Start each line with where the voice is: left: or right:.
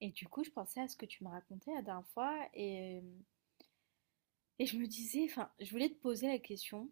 right: Et du coup, je pensais à ce que tu me racontais la dernière fois et je me disais, enfin, je voulais te poser la question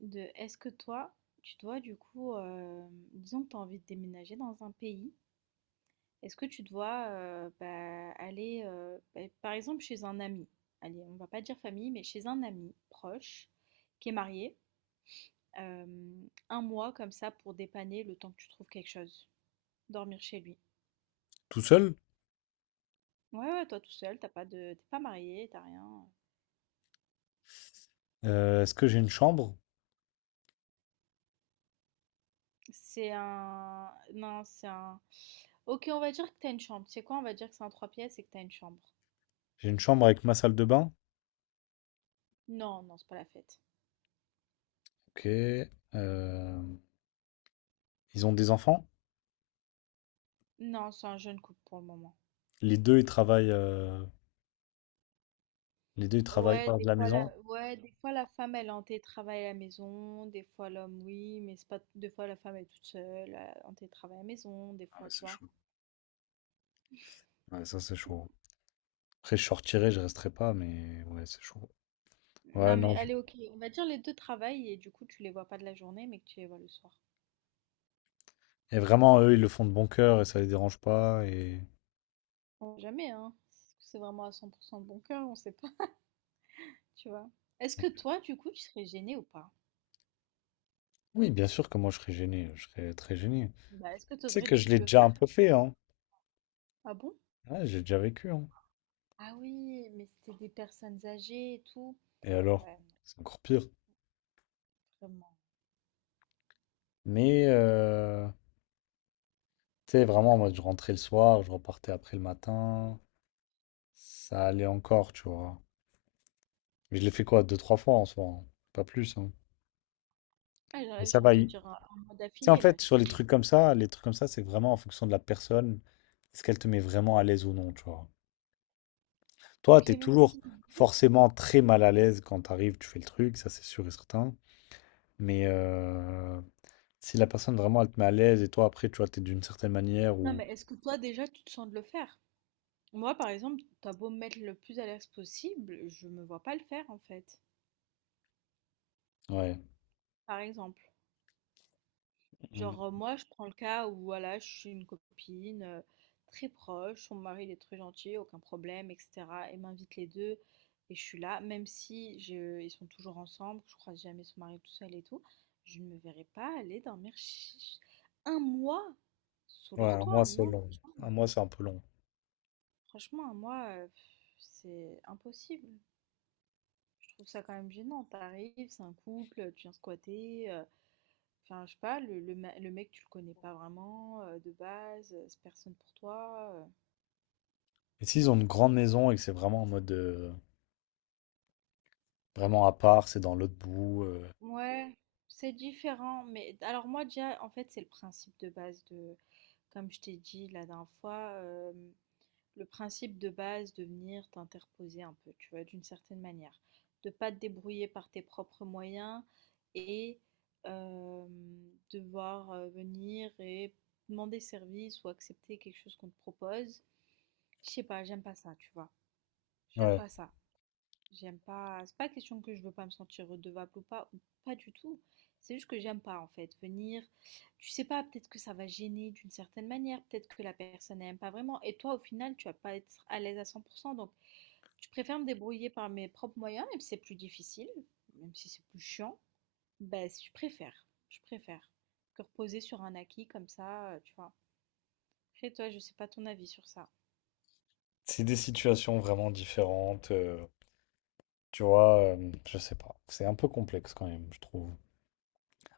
right: de est-ce que toi, tu dois du coup, disons que tu as envie de déménager dans un pays, est-ce que tu dois bah, aller, bah, par exemple, chez un ami, allez, on va pas dire famille, mais chez un ami proche qui est marié, euh, un mois comme ça pour dépanner le temps que tu trouves quelque chose, dormir chez lui.
left: Tout seul?
right: Ouais, ouais, toi tout seul, t'as pas de, t'es pas marié, t'as rien.
left: Est-ce que j'ai une chambre?
right: C'est un. Non, c'est un. Ok, on va dire que t'as une chambre. C'est quoi? On va dire que c'est un trois pièces et que t'as une chambre.
left: J'ai une chambre avec ma salle de bain.
right: Non, non, c'est pas la fête.
left: Ok. Ils ont des enfants.
right: Non, c'est un jeune couple pour le moment.
left: Les deux, ils travaillent. Les deux, ils travaillent
right: Ouais,
left: hors de
right: des
left: la
right: fois la,
left: maison.
right: ouais, des fois la femme elle est en télétravail à la maison, des fois l'homme oui, mais c'est pas des fois la femme elle est toute seule en télétravail à la maison, des
left: Ah ouais,
right: fois tu
left: c'est
right: vois.
left: chaud. Ouais, ça, c'est chaud. Après, je sortirai, je resterai pas, mais ouais, c'est chaud. Ouais,
right: Non mais
left: non.
right: allez ok, on va dire les deux travaillent et du coup tu les vois pas de la journée mais que tu les vois le soir.
left: Et vraiment, eux, ils le font de bon cœur et ça les dérange pas. Et
right: Bon, jamais hein, est c'est vraiment à 100% de bon cœur, on sait pas, tu vois. Est-ce que toi du coup tu serais gêné ou pas?
left: oui, bien sûr que moi, je serais gêné. Je serais très gêné.
right: Bah, est-ce que tu
left: Tu sais
right: oserais
left: que
right: du
left: je
right: coup
left: l'ai
right: le
left: déjà un
right: faire?
left: peu fait, hein.
right: Ah bon?
left: Ouais, j'ai déjà vécu, hein.
right: Ah oui, mais c'était des personnes âgées et tout.
left: Et alors?
right: Ouais,
left: C'est encore pire.
right: vraiment.
left: Mais euh, Tu sais, vraiment, moi, je rentrais le soir, je repartais après le matin. Ça allait encore, tu vois. Mais je l'ai fait quoi, deux, trois fois en soi, hein. Pas plus, hein.
right: Ah, là,
left: Mais
right: là, je
left: ça
right: viens de
left: va.
right: te
left: Tu
right: dire un mois
left: sais, en
right: d'affilée, là,
left: fait,
right: je t'ai
left: sur les
right: dit.
left: trucs comme ça, les trucs comme ça, c'est vraiment en fonction de la personne. Est-ce qu'elle te met vraiment à l'aise ou non, tu vois. Toi,
right: Ok,
left: t'es
right: même
left: toujours
right: si...
left: forcément très mal à l'aise quand t'arrives, tu fais le truc, ça c'est sûr et certain. Mais euh, Si la personne vraiment, elle te met à l'aise et toi, après, tu vois, t'es d'une certaine manière
right: Non,
left: ou...
right: mais est-ce que toi, déjà, tu te sens de le faire? Moi, par exemple, t'as beau me mettre le plus à l'aise possible, je me vois pas le faire, en fait.
left: Ouais.
right: Par exemple.
left: Mm.
right: Genre, moi, je prends le cas où, voilà, je suis une copine très proche, son mari il est très gentil, aucun problème, etc. Et m'invite les deux, et je suis là, même si ils sont toujours ensemble, je croise jamais son mari tout seul et tout, je ne me verrai pas aller dormir un mois sous
left: Ouais,
right: leur
left: un mois,
right: toit,
left: c'est
right: non,
left: long.
right: franchement,
left: Un
right: non.
left: mois, c'est un peu long.
right: Franchement, un mois, pff, c'est impossible. Je trouve ça quand même gênant. T'arrives, c'est un couple, tu viens squatter. Enfin, je sais pas, le mec, tu le connais pas vraiment de base, c'est personne pour toi.
left: Et s'ils ont une grande maison et que c'est vraiment en mode vraiment à part, c'est dans l'autre bout.
right: Ouais, c'est différent. Mais alors, moi, déjà, en fait, c'est le principe de base de, comme je t'ai dit la dernière fois, le principe de base de venir t'interposer un peu, tu vois, d'une certaine manière. De pas te débrouiller par tes propres moyens et euh, devoir venir et demander service ou accepter quelque chose qu'on te propose. Je sais pas, j'aime pas ça, tu vois. J'aime
left: Ouais.
right: pas ça. J'aime pas. C'est pas question que je veux pas me sentir redevable ou pas du tout. C'est juste que j'aime pas en fait venir. Tu sais pas, peut-être que ça va gêner d'une certaine manière, peut-être que la personne n'aime pas vraiment. Et toi, au final, tu vas pas être à l'aise à 100%. Donc, je préfère me débrouiller par mes propres moyens, même si c'est plus difficile, même si c'est plus chiant. Ben, je préfère. Je préfère que reposer sur un acquis comme ça, tu vois. Après, toi, je sais pas ton avis sur ça.
left: C'est des situations vraiment différentes. Tu vois, je sais pas. C'est un peu complexe quand même, je trouve.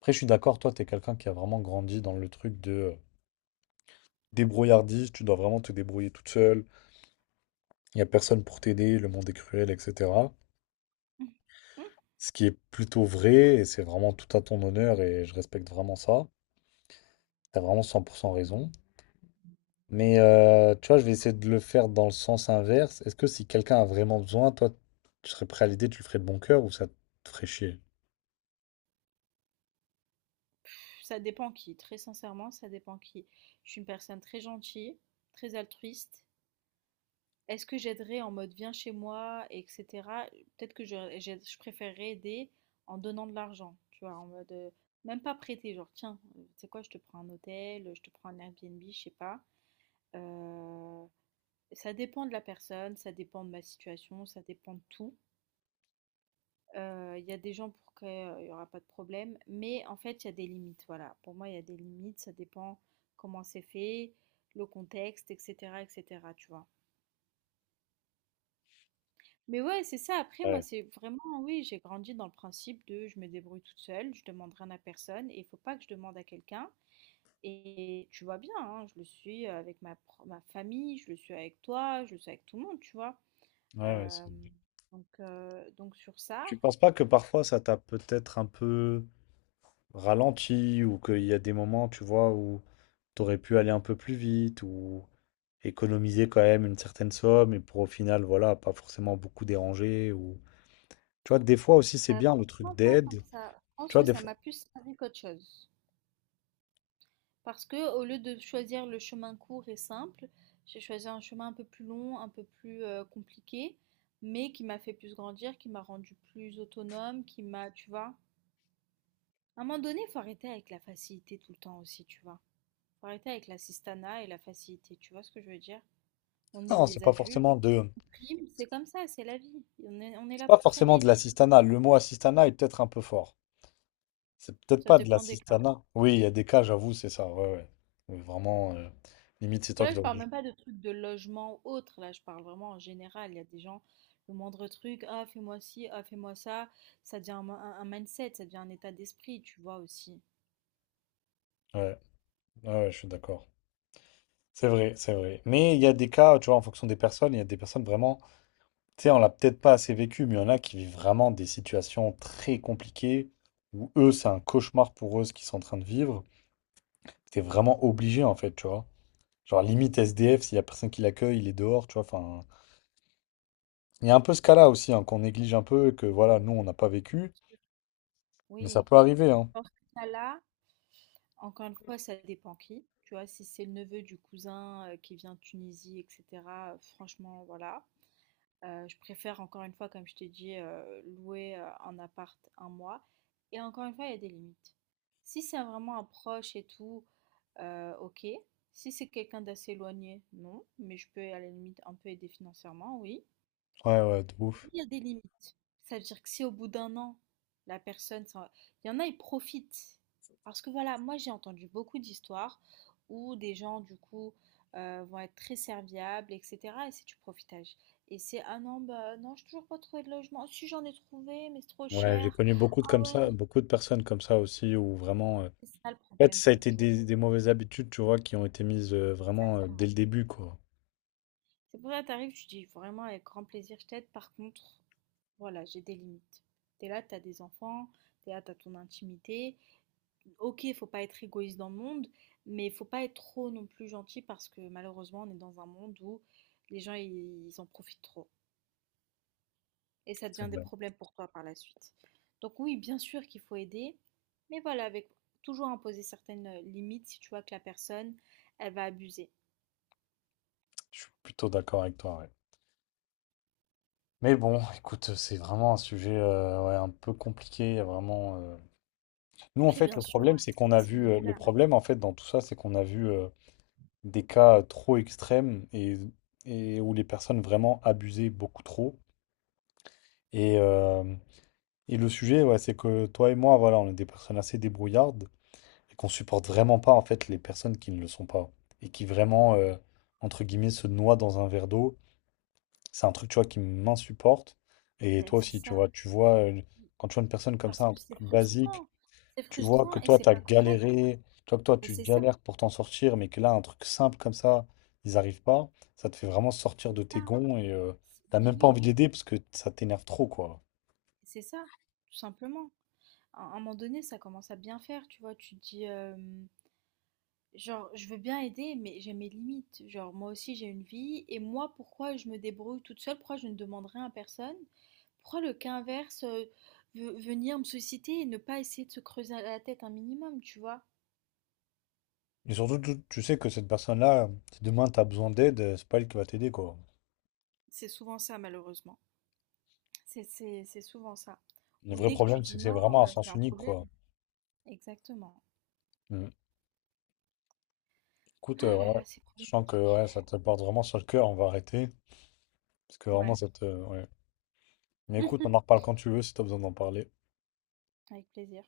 left: Après, je suis d'accord, toi, t'es quelqu'un qui a vraiment grandi dans le truc de débrouillardise, tu dois vraiment te débrouiller toute seule, il n'y a personne pour t'aider, le monde est cruel, etc.
right: Mm.
left: Ce qui est plutôt vrai, et c'est vraiment tout à ton honneur, et je respecte vraiment ça. T'as vraiment 100% raison. Tu vois, je vais essayer de le faire dans le sens inverse. Est-ce que si quelqu'un a vraiment besoin, toi, tu serais prêt à l'aider, tu le ferais de bon cœur ou ça te ferait chier?
right: Ça dépend qui, très sincèrement, ça dépend qui. Je suis une personne très gentille, très altruiste. Est-ce que j'aiderais en mode viens chez moi, etc. Peut-être que je préférerais aider en donnant de l'argent, tu vois, en mode même pas prêter, genre tiens, tu sais quoi, je te prends un hôtel, je te prends un Airbnb, je sais pas. Euh, ça dépend de la personne, ça dépend de ma situation, ça dépend de tout. Il y a des gens pour qui il n'y aura pas de problème, mais en fait, il y a des limites. Voilà, pour moi, il y a des limites, ça dépend comment c'est fait, le contexte, etc., etc., tu vois. Mais ouais, c'est ça. Après, moi,
left: Ouais,
right: c'est vraiment, oui, j'ai grandi dans le principe de je me débrouille toute seule, je demande rien à personne et il faut pas que je demande à quelqu'un. Et tu vois bien, hein, je le suis avec ma famille, je le suis avec toi, je le suis avec tout le monde, tu vois.
left: ouais,
right: Euh,
left: vrai.
right: donc sur ça.
left: Tu penses pas que parfois ça t'a peut-être un peu ralenti ou qu'il y a des moments, tu vois, où t'aurais pu aller un peu plus vite ou économiser quand même une certaine somme et pour au final, voilà, pas forcément beaucoup déranger ou... Tu vois, des fois aussi c'est bien le truc
right: Franchement pas tant
left: d'aide.
right: que ça. Je
left: Tu
right: pense
left: vois,
right: que
left: des
right: ça
left: fois...
right: m'a plus servi qu'autre chose. Parce que au lieu de choisir le chemin court et simple, j'ai choisi un chemin un peu plus long, un peu plus, compliqué, mais qui m'a fait plus grandir, qui m'a rendu plus autonome, qui m'a tu vois? À un moment donné, il faut arrêter avec la facilité tout le temps aussi, tu vois? Faut arrêter avec l'assistanat et la facilité, tu vois ce que je veux dire? On est
left: Non, c'est
right: des
left: pas
right: adultes,
left: forcément de...
right: on prime, c'est comme ça, c'est la vie. On est
left: C'est
right: là
left: pas
right: pour
left: forcément
right: trimer,
left: de
right: tu vois?
left: l'assistanat. Le mot assistanat est peut-être un peu fort. C'est peut-être
right: Ça
left: pas de
right: dépend des cas.
left: l'assistanat. Oui, il y a des cas, j'avoue, c'est ça. Ouais, ouais. Oui, vraiment, limite, c'est
right: Parce que
left: toi qui
right: là, je
left: dois. Le
right: parle
left: dire.
right: même pas de trucs de logement ou autre. Là, je parle vraiment en général. Il y a des gens, le moindre truc, ah, fais-moi ci, ah, fais-moi ça. Ça devient un mindset, ça devient un état d'esprit, tu vois aussi.
left: Ouais, ouais, ouais, je suis d'accord. C'est vrai, c'est vrai. Mais il y a des cas, tu vois, en fonction des personnes, il y a des personnes vraiment, tu sais, on l'a peut-être pas assez vécu, mais il y en a qui vivent vraiment des situations très compliquées où eux, c'est un cauchemar pour eux ce qu'ils sont en train de vivre. T'es vraiment obligé, en fait, tu vois. Genre, limite SDF, s'il y a personne qui l'accueille, il est dehors, tu vois. Enfin, il y a un peu ce cas-là aussi, hein, qu'on néglige un peu, que voilà,
right: Oui,
left: nous, on n'a pas
right: bien
left: vécu,
right: sûr.
left: mais ça
right: Oui.
left: peut arriver, hein.
right: Dans ce cas-là, encore une fois, ça dépend qui. Tu vois, si c'est le neveu du cousin qui vient de Tunisie, etc., franchement, voilà. Je préfère encore une fois, comme je t'ai dit, louer, un appart un mois et encore une fois, il y a des limites. Si c'est vraiment un proche et tout, OK. Si c'est quelqu'un d'assez éloigné, non, mais je peux à la limite un peu aider financièrement, oui.
left: Ouais, ouais, de ouf.
right: Il y a des limites. Ça veut dire que si au bout d'un an, la personne s'en va. Il y en a, ils profitent. Parce que voilà, moi j'ai entendu beaucoup d'histoires où des gens, du coup, vont être très serviables, etc. Et c'est du profitage. Et c'est, ah non, bah non, j'ai toujours pas trouvé de logement. Si j'en ai trouvé, mais c'est trop
left: Ouais, j'ai
right: cher.
left: connu beaucoup de comme
right: Ah ouais,
left: ça,
right: mais
left: beaucoup de personnes comme ça aussi, où vraiment,
right: c'est ça le
left: en fait,
right: problème
left: ça
right: de
left: a
right: nos
left: été
right: jours.
left: des mauvaises habitudes, tu vois, qui ont été mises vraiment dès
right: Exactement.
left: le début, quoi.
right: C'est pour ça que t'arrives, tu dis vraiment avec grand plaisir, je t'aide. Par contre, voilà, j'ai des limites. T'es là, t'as des enfants, t'es là, t'as ton intimité. OK, faut pas être égoïste dans le monde, mais faut pas être trop non plus gentil parce que malheureusement, on est dans un monde où les gens ils en profitent trop et ça
left: C'est
right: devient des
left: vrai.
right: problèmes pour toi par la suite. Donc oui, bien sûr qu'il faut aider, mais voilà, avec toujours imposer certaines limites si tu vois que la personne elle va abuser.
left: Je suis plutôt d'accord avec toi, ouais. Mais bon, écoute, c'est vraiment un sujet ouais, un peu compliqué, il y a vraiment. Nous, en
right: Après,
left: fait, le
right: bien sûr, ouais,
left: problème, c'est qu'on
right: c'est
left: a
right: c'est
left: vu, le
right: modulable.
left: problème, en fait, dans tout ça, c'est qu'on a vu. Des cas trop extrêmes et où les personnes vraiment abusaient beaucoup trop. Et, euh, et le sujet, ouais, c'est que toi et moi, voilà, on est des personnes assez débrouillardes et qu'on supporte vraiment pas en fait les personnes qui ne le sont pas et qui vraiment, entre guillemets, se noient dans un verre d'eau. C'est un truc, tu vois, qui m'insupporte. Et
right: Ouais,
left: toi
right: c'est
left: aussi, tu
right: ça,
left: vois, quand tu vois une personne comme
right: parce
left: ça, un
right: que
left: truc basique.
right: c'est
left: Tu vois que
right: frustrant et
left: toi,
right: c'est
left: tu as
right: pas correct.
left: galéré, tu vois que toi,
right: Mais
left: tu
right: c'est ça,
left: galères pour t'en sortir, mais que là, un truc simple comme ça, ils n'arrivent pas, ça te fait vraiment sortir
right: c'est
left: de tes
right: ça.
left: gonds et t'as
right: Mais
left: même pas
right: oui,
left: envie d'aider parce que ça t'énerve trop, quoi.
right: c'est ça, tout simplement. À un moment donné, ça commence à bien faire, tu vois. Tu te dis, genre, je veux bien aider, mais j'ai mes limites. Genre, moi aussi, j'ai une vie. Et moi, pourquoi je me débrouille toute seule? Pourquoi je ne demande rien à personne? Pourquoi le cas inverse, venir me solliciter et ne pas essayer de se creuser la tête un minimum, tu vois?
left: Et surtout, tu sais que cette personne-là, si demain t'as besoin d'aide, c'est pas elle qui va t'aider, quoi.
right: C'est souvent ça, malheureusement. C'est souvent ça.
left: Le
right: Ou
left: vrai
right: dès que tu
left: problème, c'est
right: dis
left: que c'est
right: non,
left: vraiment un
right: c'est
left: sens
right: un
left: unique,
right: problème.
left: quoi.
right: Exactement.
left: Mm. Écoute,
right: Ah là
left: ouais,
right: là, c'est
left: je sens que
right: problématique.
left: ouais, ça te porte vraiment sur le cœur, on va arrêter. Parce que vraiment,
right: Ouais.
left: ça te. Ouais. Mais écoute, on en reparle quand tu veux si t'as besoin d'en parler.
right: Avec plaisir.